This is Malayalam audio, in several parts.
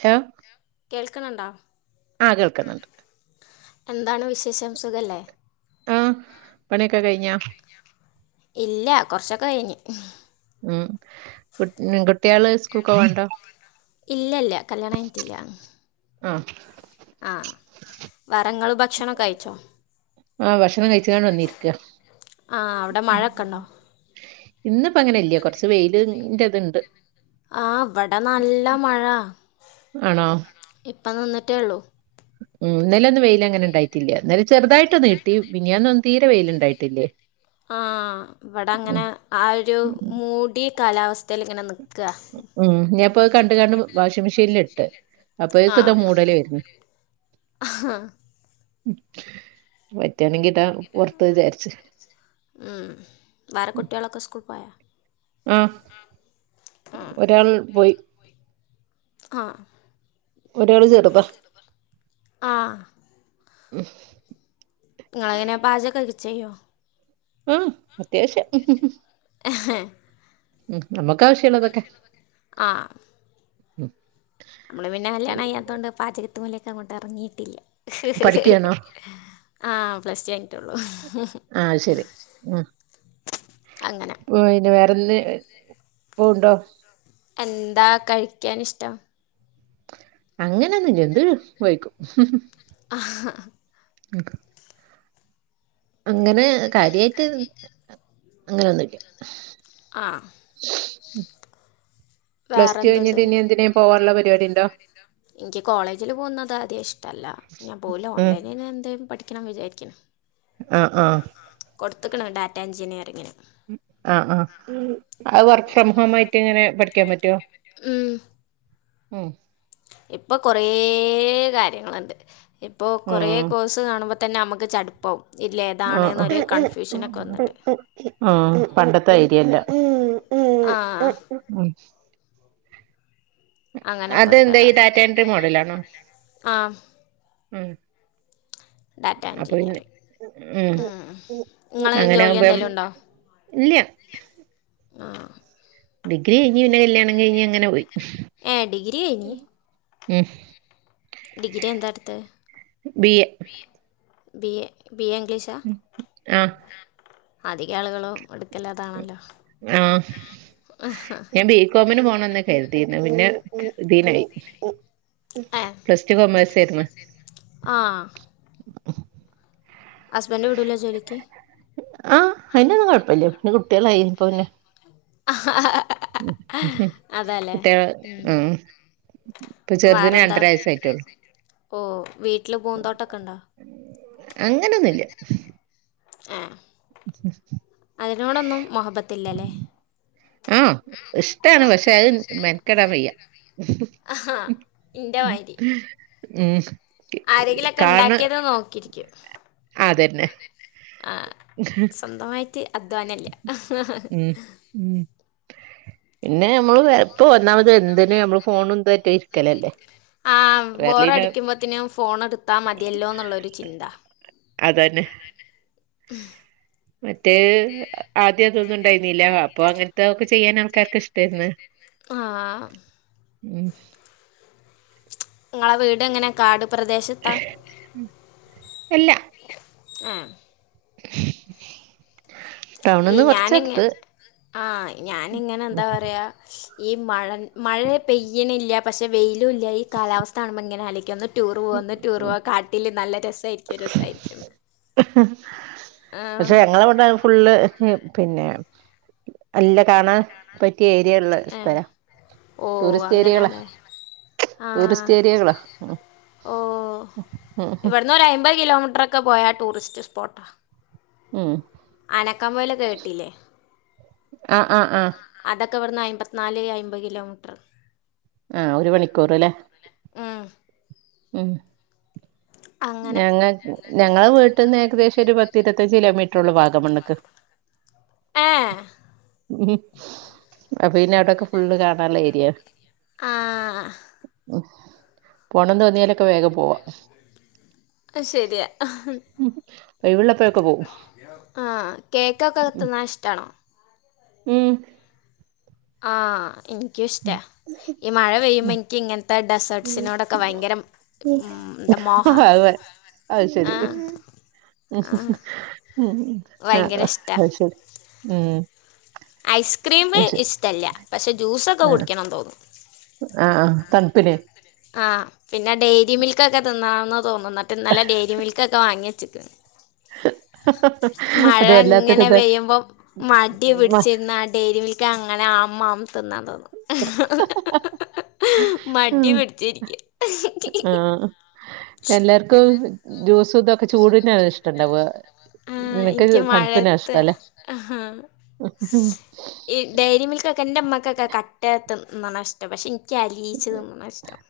ലൊ കേൾക്ക്ണണ്ടോ ആ കേൾക്ക്ന്ന്ണ്ട് എന്താണ് വിശേഷം സുഖല്ലേ? ആ പണി ഒക്കെ കഴിഞ്ഞാ? ഇല്ല കുറച്ചൊക്കെ കഴിഞ്ഞ് മ് കുട് കുട്ടിയാള് സ്കൂൾക്കൊവ്ണ്ടോ? ഇല്ല ഇല്ല കല്യാണ കയ്യിട്ടില്ല ആഹ് ആ വേറെ ങ്ങള് ഭക്ഷണൊക്കെഴിച്ചോ ആ ഭക്ഷണം കഴിച്ചകാണ്ട് വന്നിരിക്ക ആ അവിടെ മഴ ഒക്കെ ഉണ്ടോ ഇന്നിപ്പ അങ്ങനെല്ല്യ കൊർച്ച് വെയിലിന്റതണ്ട് ആ ഇവടെ നല്ല മഴ അണോ? ഇപ്പ നിന്നിട്ടേ ഒള്ളൂ മ് ഇന്നലേ ഒന്നും വെയിലങ്ങനെ ഇണ്ടായിട്ടില്ല ഇന്നലെ ചെറുതായിട്ടൊന്നിട്ടി മിനിന്യാന്നൊന്നും തീരെ വെയില്ണ്ടായിട്ടില്ല ആ ഇവടെ അങ്ങനെ ആ ഒരു മൂടി കാലാവസ്തേൽങ്ങനെ നിക്ക് മ് ഞാപ്പത് കണ്ട്കാണ്ട് വാഷിം മെഷീനൽ ഇട്ട് അപ്പൊയേക്ക് ഇതാ മൂടല് വര്ന്നു ആ പറ്റാണങ്കി താ പൊറത്ത് താചാരിച്ച് മ് വേറെ കുട്ടിയാളൊക്കെ സ്കൂൾക്ക് പോയാ ആഹ് ഉം. ഒരാൾ പോയി ആ ഒരാള് ചെറുതാ ആഹ് ഉംഹ് ഇങ്ങള് എങ്ങനെയാ പാചകൊക്കെ ചെയ്യോ ആഹ് അത്യാവശ്യം എഹെ ഉം നമുക്ക് ആവശ്യമുള്ളതൊക്കെ ആ ഉം. നമ്മള് പിന്നെ കല്യാണം കഴിയാത്തകൊണ്ട് പാചകത്തി രമലൊക്കെ അങ്ങോട്ട് ഇറങ്ങിയിട്ടില്ല ഹ് ഹ് പഠിക്കുകയാണോ ഹ് ആ പ്ലസ്ടു കഴിഞ്ഞിട്ടേയുള്ളൂ ആഹ് ശരി അങ്ങനെ ഓ ഇനി വേറന്ന് പോണ്ടോ എന്താ കഴിക്കനിഷ്ട്ടം അങ്ങനൊന്നുമില്ല എന്ത് കി കഴിക്കും ആഹ്ഹ ഉം അങ്ങനെ കാര്യായിട്ട് അങ്ങനെ ഒന്നൂല്യ ആ ഉം വേറെ പ്ലസ്ടു എന്തുണ്ട് കഴിഞ്ഞിട്ട് ഇനി എന്തിനേം പോകാനുള്ള പരിപാടി ഉണ്ടോ എനിക്ക് കോളേജിൽ പോകുന്നത് ആദ്യം ഇഷ്ടല്ല ഞാൻ പോകൂല്ല ഉം ഓൺലൈനിൽ നെ എന്തേലും പഠിക്കണംന്ന് വിചാരിക്കു ക്ക്ണു ആ ആ കൊടുത്തക്കണു ഡാറ്റാ എഞ്ചിനീയറിങ്ങിന് ആ ആ ആ വർക്ക് ഫ്രം ഹോം ആയിട്ട് ഇങ്ങനെ പഠിക്കാൻ പറ്റുവോ ഉം ഇപ്പൊ കൊറേ കാര്യങ്ങള്ണ്ട് ഇപ്പൊ കൊറേ ഉം കോഴ്സ് കാണുമ്പോ തന്നെ നമുക്ക് ചടുപ്പവും ആ അ വന്നിട്ട് ആ പണ്ടത്തെ ഐഡിയല്ല ആ അ ഉം അങ്ങനൊക്കെ ഒരു അതെന്താ കഥ ഈ ഡാറ്റ എൻട്രി മോഡൽ ആണോ ഉം ഡാറ്റാ അപ്പൊ പിന്നെ എൻട്രിന്നെയാണ് ഉം ആ അ നിങ്ങള് ജോലി എന്തേലും ഉണ്ടോ ഇല്ല്യ ആ ഡിഗ്രി കഴിഞ്ഞ് പിന്നെ കല്യാണം കഴിഞ്ഞ് അങ്ങനെ പോയി ഏ ഡിഗ്രി കഴിഞ്ഞ് ഉം ഡിഗ്രി എന്താട്ത്തെ ബി എ ബി എ ഇംഗ്ലീഷാ ആഹ് അധിക ആളുകളും എടുക്കല്ലതാണല്ലോ ആ അഹ ഞാൻ ബീക്കോമിന് പോണംന്നാ കര്തിര്ന്നെ പിന്നെ ഇതീനായി പ്ലസ് ടു കോമേഴ്‌സെര്ന്ന് ആഹ് ഉം ഹസ്ബൻഡ് വിടൂല ജോലിക്ക് ആഹ് അയിനൊന്നും കൊഴപ്പല്ല്യ പിന്നെ കുട്ട്യേളായി അപ്പ പിന്നെ അതല്ലേ കുട്ട്യേള് ഉം വേറെന്താ ചെറ്തിന് രണ്ടര വയസ്സായിട്ടോള്ളു. ഓഹ് വീട്ടില് പൂന്തോട്ടൊക്കെണ്ടോ അങ്ങനൊന്നുല്ല ആഹ് അതിനോടൊന്നും മൊഹബത്തില്ലലേ ആഹ് ഇഷ്ട്ടാണ് പക്ഷെ അത് മെനക്കെടാൻ വയ്യ ഉം ആരെങ്കിലൊക്കെ കാണ് ഇണ്ടാക്കിയത് നോക്കിരിക്കും അതന്നെ ആഹ് [inaudible] സ്വന്തമായിട്ട് അധ്വാനല്ല ഉം ഉം പിന്നെ നമ്മള് ഇപ്പ ഒന്നാമത് എന്തിനു നമ്മള് ഫോണും ഇതായിട്ടും ഇരിക്കലല്ലേ ആഹ് വേർലീന ബോറടിക്കുമ്പോത്തിനും ഫോണെട്ത്താ മതിയല്ലോന്ന്ള്ളോരു ചിന്ത അതന്നെ ഉം മറ്റേത് ആദ്യം അതൊന്നും ഇണ്ടായിരുന്നില്ല അപ്പൊ അങ്ങനത്തെ ഒക്കെ ചെയ്യാൻ ആൾക്കാര്ക്ക് ഇഷ്ടായിര്ന്ന് ആഹ് ഉം നിങ്ങളെ വീടെങ്ങനാ കാടു പ്രദേശത്താ അല്ല ഏഹ് [inaudible] ഈ ഞാന്ങ്ങനെ കൊറച്ചടുത്ത് ആഹ് ഞാനിങ്ങനെ എന്താ പറയാ ഈ മഴൻ മഴ പെയ്യ്ണില്ല പക്ഷെ വെയിലും ഇല്ല ഈ കാലാവസ്ഥ കാണുമ്പം ഇങ്ങനെ ആലോയിക്ക ഒന്ന് ടൂർ പോവാ ഒന്ന് ടൂർ പോവാ കാട്ടില് നല്ല രസായിരിക്കും രസായിരിക്കുന്ന് പക്ഷെ ഞങ്ങളെവടെ ഫുള്ള് പിന്നെ നല്ല കാണാ പറ്റിയ ഏരിയള്ള ഏ സ്ഥലാ ഓ ടൂറിസ്റ്റ് ഏരിയകളാ അങ്ങനെയല്ലേ ടൂറിസ്റ്റ് ഏരിയകളാ ഓഹ് ഇവിട്ന്നോരു അയിമ്പത് കിലോമീറ്ററൊക്കെ പോയ ടൂറിസ്റ്റ് സ്പോട്ടാ ഉം ആനക്കാ മൈലൊക്കെ കേട്ടില്ലേ ആ ആ ആ അതൊക്കെവ്ടന്ന് അയിമ്പത്ത്നാല് അയിമ്പത് കിലോമീറ്ററാ ആഹ് ഒരു മണിക്കൂറ്ലേ ഉം ഉം അങ്ങനെ ഞങ്ങ ഞങ്ങളെ വീട്ട്ന്ന് ഏകദേശം ഒരു പത്തിര്പത്തഞ്ച് കിലോമീറ്ററോള്ളൂ വാഗമണ്ക്ക് ഏഹ് അപ്പൊ പിന്നെ അവ്ടെക്കെ ഫുള്ള് കാണാള്ള ഏര്യാ ആഹ് ഉം പോണം തോന്നിയാലൊക്കെ വേഗം പോവാ അത് ശരിയാ ഉംഹ് ഒഴിവ്ള്ളപ്പഴെക്കെ പോവും ആഹ് കേക്കൊക്കെ തിന്നാന് ഇഷ്ടാണോ ഉം ആഹ് എനിക്കും ഉം ഇഷ്ടാ ഈ മഴ പെയ്യുമ്പ ഉം എനിക്ക് ഇങ്ങൻ ത്തെ ഡെസേർട്സിനോടൊക്കെ വയങ്കര ഉം ന്താ മോഹാ ആഹ് ശെരി ആ ഇഹ്ഹ് ഉം നാഇറ ഭയങ്കര അത്ശരി ഉം ഐസ്ക്രീമ് അത് ശരി ഇഷ്ട്ടെല്യ പക്ഷെ ജ്യൂസൊക്കെ കുടിക്കണം തോന്നും ആഹ് ആഹ് തൺപ്പ്ലെ ആഹ് പിന്നെ ഡെെരി മിൽകാെക്കെ തിന്നാൺന്നാ തോന്നുന്നത് മറ്റേ ഇന്നലെ ഡെെരി മിൽകെക്കെ വാങ്ങിയെച്ച്ക്ക്ണ് മഴ അത് ഇങ്ങനെ വല്ലാത്തൊരിത് പെയ്യുമ്പൊ മടി മ- പിടിച്ചിര്ന്നാ ഡെെരി മിൽക്ക് ഇക്കഅങ്ങനെ അം അം തിന്നാൻതോന്നും ഇഹ് ഇഹ് ഹ് ഹ് ഹ് ഹ് ഹ് ഹ് മടി ഉം പിടി ഇല്യ ആഹ് അ എല്ലാർക്കും ജ്യൂസും ഇതൊക്കെ ചൂട്നാ ഇഷ്ടം ഇണ്ടാവ ആ, നിനക്ക് എനിക്ക് തൺപ്പെന്നെയാ മഴയത്ത് ഇഷ്ട്ടല്ല ആ, അഹഉം ഈ ഡയരി മിൽകെക്കെ ഇന്റെമ്മാകെക്കെ കട്ടേ തിന്ന്ണഷ് പക്ഷെ ഇൻക്ക് അലിയിച്ച് തിന്ന്ണതാ ഇഷ്ട്ടം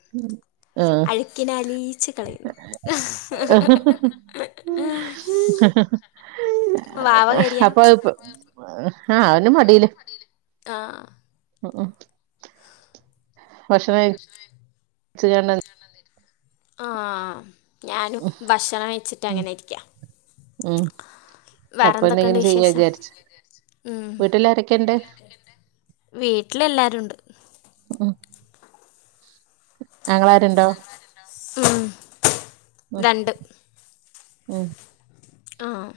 ആഹ് അഴ്ക് കിനാലീച്ച് കളയണം ഇഹ് ഇഹ് ഹ് ഹ് ഹ് ഹ ഹ ഹ വാവ കരിയ ഇഹ് അപ്പത് പ്പൊ ആഹ് അവന് മടീല ആഹ് അഹ ഭക്ഷണൈ ച്ച്കാണ്ടങ്ങ് ആഹ് ഞാനും ഭക്ഷണം ഉം കെയ്ച്ച്ട്ടങ്ങനെ ഇരിക്കാ ഉം അപ്പൊ എന്തൊക്കെയുണ്ട് എന്തെങ്കിലും ചെയ്യാ വിശേഷം വിജാരിച്ച് ഉം. വീട്ടിലാരെക്കെ ഇണ്ട് വീട്ടിലെല്ലാരുണ്ട് ആങ്ങളാര്ണ്ടോ ഉം മക് രണ്ട് ഉം ആഹ്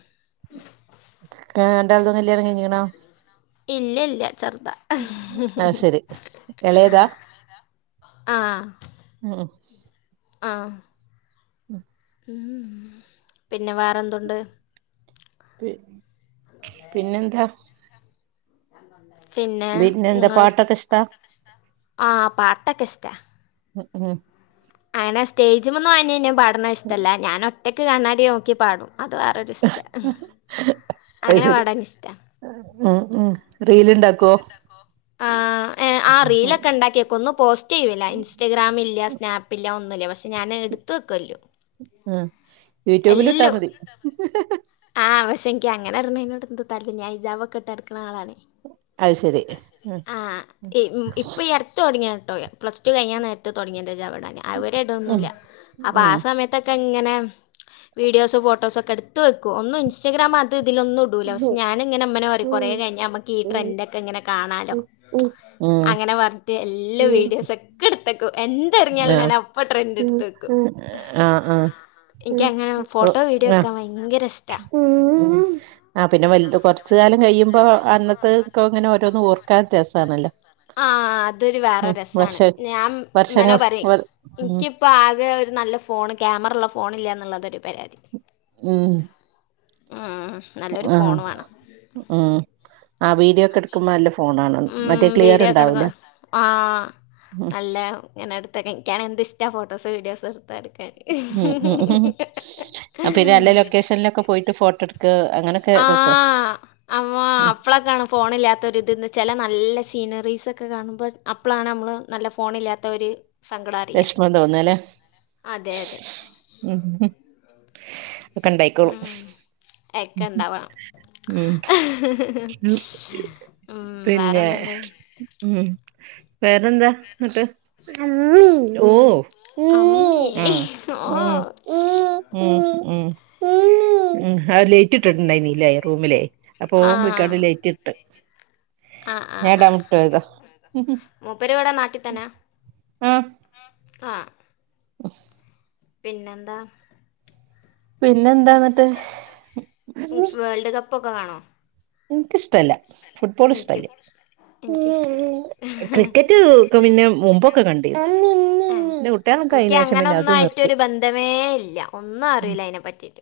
ക- രണ്ടാളതും കല്യാണം കഴിഞ്ഞിക്കണോ [inaudible] ഇല്യ ഇല്യ ചെർതാ അഹ് ഹ് ഹ് ഹ് എളേതാ ആഹ് ങ്ങാേഹ് ആഹ് ഇന്ന ഉം പിന്നെ വേറെന്തുണ്ട് പി പിന്നെന്താ പിന്നെ പിന്നെന്താ ഇങ്ങൾ പാട്ടൊക്കെ നിനക്ക് ഇഷ്ടാ പാട്ടൊക്കെ ഇഷ്ടാ ആഹ് പാട്ടെക്കെ ഇഷ്ടാ ഉം ഉം അയനെ സ്റ്റേജ്മന്ന് അയ്‌നിന്നിം പാ ട്ണത് ഇഷ്ടല്ല ഞാനൊറ്റക്ക് കണ്ണാടി ഓക്കി പാടും അത് വേറൊരു ഇസ്റ്റാ അത് അങ്ങനെ ശരി പാടാനിഷ്ടാ ഉം ഉം റീല്ണ്ടാക്കോ ആഹ് ഏഹ് ആഹ് ഉം റീലൊക്കെണ്ടാക്കിയെക്കും ഒന്നും പോസ്റ്റെയ്യൂല ഇൻസ്റ്റഗ്രാമില്ല്യ സ്നാപ്പ്ല്യ ഒന്നുല്ല്യ പക്ഷെ ഞാന് ഇട്ത്ത് വെക്കും എല്ലാം ഉം യൂട്യൂബില് ഇട്ടാമതി ആഹ് പക്ഷെ ഇൻക്ക് അങ്ങനെ ഇട്‌നെെനോട് എന്തോ താൽപര്യല്ല ഞാ ഇജാബൊക്കെഇട്ടടക്ക്ണ ആളാണേ ശരി അത് ശെരി ഉം ആഹ് ഇപ് ഉം ഇപ്പ ഈ അട് ത്ത് തൊടങ്ങിയാണ് ട്ടോ പ്ലസ് ടു കെയ്യാൻ നേരത്ത് തൊടങ്ങിയതാ ഇജാബ് ഇടാന് അത് വരെ ഉം ഇടൊന്നുല്യ അപ്പ ഉം ആഹ് സമയ ത്തെക്കെങ്ങനെ വീഡിയോസ് ഫോട്ടോസൊക്കെ ഇട്ത്ത് വെക്കും ഒന്നും ഇൻസ്റ്റഗ്രാം അത് ഇതിലൊന്നു ടൂല പക്ഷെ ഞാനിങ്ങനെ ഇമ്മനെ പറിം കൊറേ കഴിഞ്ഞാമ്മക്ക് ഈ ട്രെൻ്റൊക്കെ ഇങ്ങനെ കാണാലോ ഉം അങ്ങനെ വർതെ എല്ല വീഡിയോസൊ ക്കെ ഇട്ത്തെക്കും എന്തെറ്ങ്ങിയാലും ആഹ് ഞാനപ്പൊ ട്രെൻഡ് ഇട്ത്തെക്കും ആഹ് ആഹ് ഇൻക്കങ്ങനെ ഓഹ് ഫോട്ടോ വീഡിയോ ആഹ് ഇട്ക്കാൻ വയങ്കര ഇഷ്ടാ. ഉം ആ പിന്നെ വൽ കെർച്ച് കാലം കയ്യുമ്പോ അന്നത്തഹ് ക്കെ ഇങ്ങനെ ഓരോന്ന് ഓർക്കാൻ രസാണ് അല്ല ആഹ് അതൊരു വേറെ രസമാണ് ഞാൻ മ്മനോ വർഷങ്ങൾ പറയും വർ ഉം ഇനിക്ക് ഇപ്പ ആകെ ഒരു നല്ല ഫോണ് ക്യാമറ ള്ള ഫോണ് ഇല്ല എന്നുള്ളതൊരു പരാതി ഉം മ് നല്ലൊരു ആഹ് ഫോൺ വേണം ഉം ആ വീഡിയോ ഒക്കെ എ ഉം വീഡിയോ ഒക്കെ എടുക്ക ആഹ് ഉം നല്ല ഇങ്ങനെ എടുത്തൊ ക്കെ ക്കാണ് എന്ത്ഷ്ട ഫോട്ടോസ് വഡിയോസ് എടുത്ത് ടക്കാൻ ഉം ഉം ഉം അ പിന്നെ അല്ല ലൊക്കേഷൻലൊക്കെ പോയിട്ട് ഫോട്ടട്ക്കാ അങ്ങനൊക്കെ രസാ ഹമ്മോ അപ്പളൊക്കെയാണ് ഫോൺ ഇല്ലാത്തൊരിത് ന്ന് ചെല നല്ല സീനറീസൊക്കെ കാണുമ്പോ അപ്പളാണ് നമ്മൾ നല്ല ഫോണ് ല്ലാത്ത ഒരു സങ്കടറിയ വിഷമം തോന്നല്ലേ അതെ അതെ ഉം ഒക്കെ ഉണ്ടായിക്കോളും ഉം എ ക്കെ ഇണ്ടാവണം ഉം ഉം പിന്നെ വേറെന്ത്ണ്ട് ഉം വേറെന്താ ന്നട്ട് ഓ അമ്മി ആഹ് ഓ ഉം ഉം ഉം ഉം അഹ് ലേറ്റ് ഇട്ടിട്ടുണ്ടായിര്ന്നില്ല റൂമിലേ അപ്പോ ആ ഓൻ പോ യി കാണ്ട് ലൈറ്റ് ഇട്ട് ആ ആ ഞാ ഇടാ വുട്ടോ യതാ മൂപ്പര് ഇവിടെ ആഹ് ആഹ് പിന്നെന്താ പിന്നെ എന്താ ന്നട്ട് പ്പൊക്കെ കാണോ ഇന്ക്ക് ഇഷ്ടല്ല എനിക്കും എനിക്കും ഷ്ടല്ല ക്രിക്കറ്റ് ഒക്കെ പിന്നെ മുമ്പൊക്കെ കണ്ടി കുട്ടികളൊക്കെ ആയിനേഷം പിന്നെ അത് നിർ മറ്റൊരു ബന്ധമേ ഇല്ല ഒന്നും അറിയില്ല അയിനെ പറ്റിയിട്ട്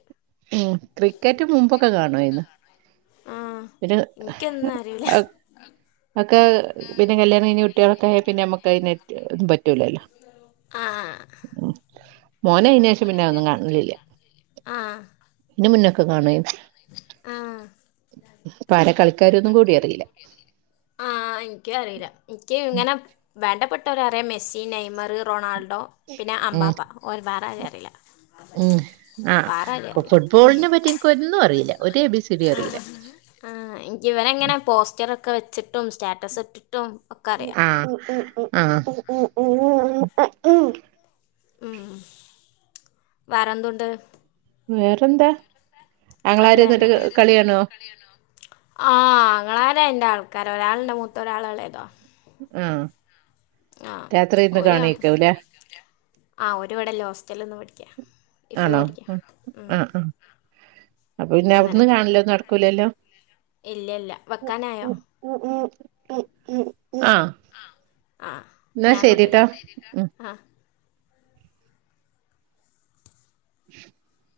ഉം ക്രിക്കറ്റ് മുമ്പൊക്കെ കാണോയിന്ന് ആഹ് ഇന്ക്കന്നും അറിയൂല്ല ഒക്കെ പിന്നെ കല്യാണം കഴിഞ്ഞ കുട്ടികളൊക്കെ ആയ പിന്നെ നമ്മക്ക് അയിന് പറ്റൂലല്ലോ ആഹ് ഉം മോന് അയ്നേഷം പിന്നെ അഒന്നും കാണലില്ല ന്റെ മുന്നൊക്കെ കാണേയ്ന്നു ആഹ് പ്പാ ആരാകളിക്കാര് ന്നും കൂടി അറീല ആ ഇൻക്ക് അറീല്ല ഇൻക്ക് ഇങ്ങനെ വേണ്ടപ്പെട്ടവരറിയാ മെസ്സി നെയ്മർ റൊണാൾഡോ പിന്നെ ഉം അമ്പാപ്പ ഒര് വേറെ ആരീം അറീല്ല ഉം വേറെ ആരീം അറി ക്കൊന്നും അറീല്ല ഒര് എ ബി സി ഡി അറീല്ല ആഹ് ഇൻക്ക് ഇവനങ്ങനെ പോസ്റ്ററൊക്കെ വെച്ചിട്ടും സ്റ്റാറ്റസ് ഇട്ടിട്ടും ഒക്കെ അറിയാം ആഹ് ആഹ് ഉം വേറെന്തുണ്ട് വേറെന്താ ആങ്ങളാര് എന്നിട്ട് നല്ലതന്നെ കളിയാണോ ആഹ് ആങ്ങളാരെന്റെ ആൾക്കാര ഒരാളിന്റെ മൂത്ത ഒരാളെളേതുവാ ഉം ആഹ് രാത്രി ഇന്ന് ഓര് കാണും കാണിയാരിക്കുവല്ലേ ആഹ് ഓര് ഈടല്ല ഹോസ്റ്റലിൽ നിന്ന് പേടിക്കാ ഈഫിള്ള് ആണോ പഠിക്കാ ഉം ഉം. ആഹ് ആഹ് അപ്പൊ പിന്നെ അങ്ങനെ അവിടുന്ന് കാണലോ നടക്കൂല്ലല്ലോ ഇല്ല ഇല്ല വെക്കാനായോ ഉം ഉം ഉ ഉ ഉ ഉ ആഹ് ആഹ് എന്നാ ഞാൻ അങ്ങോട്ട് ശരിട്ടോ എന്നാ ശേരിട്ടാ ആഹ് [inaudible]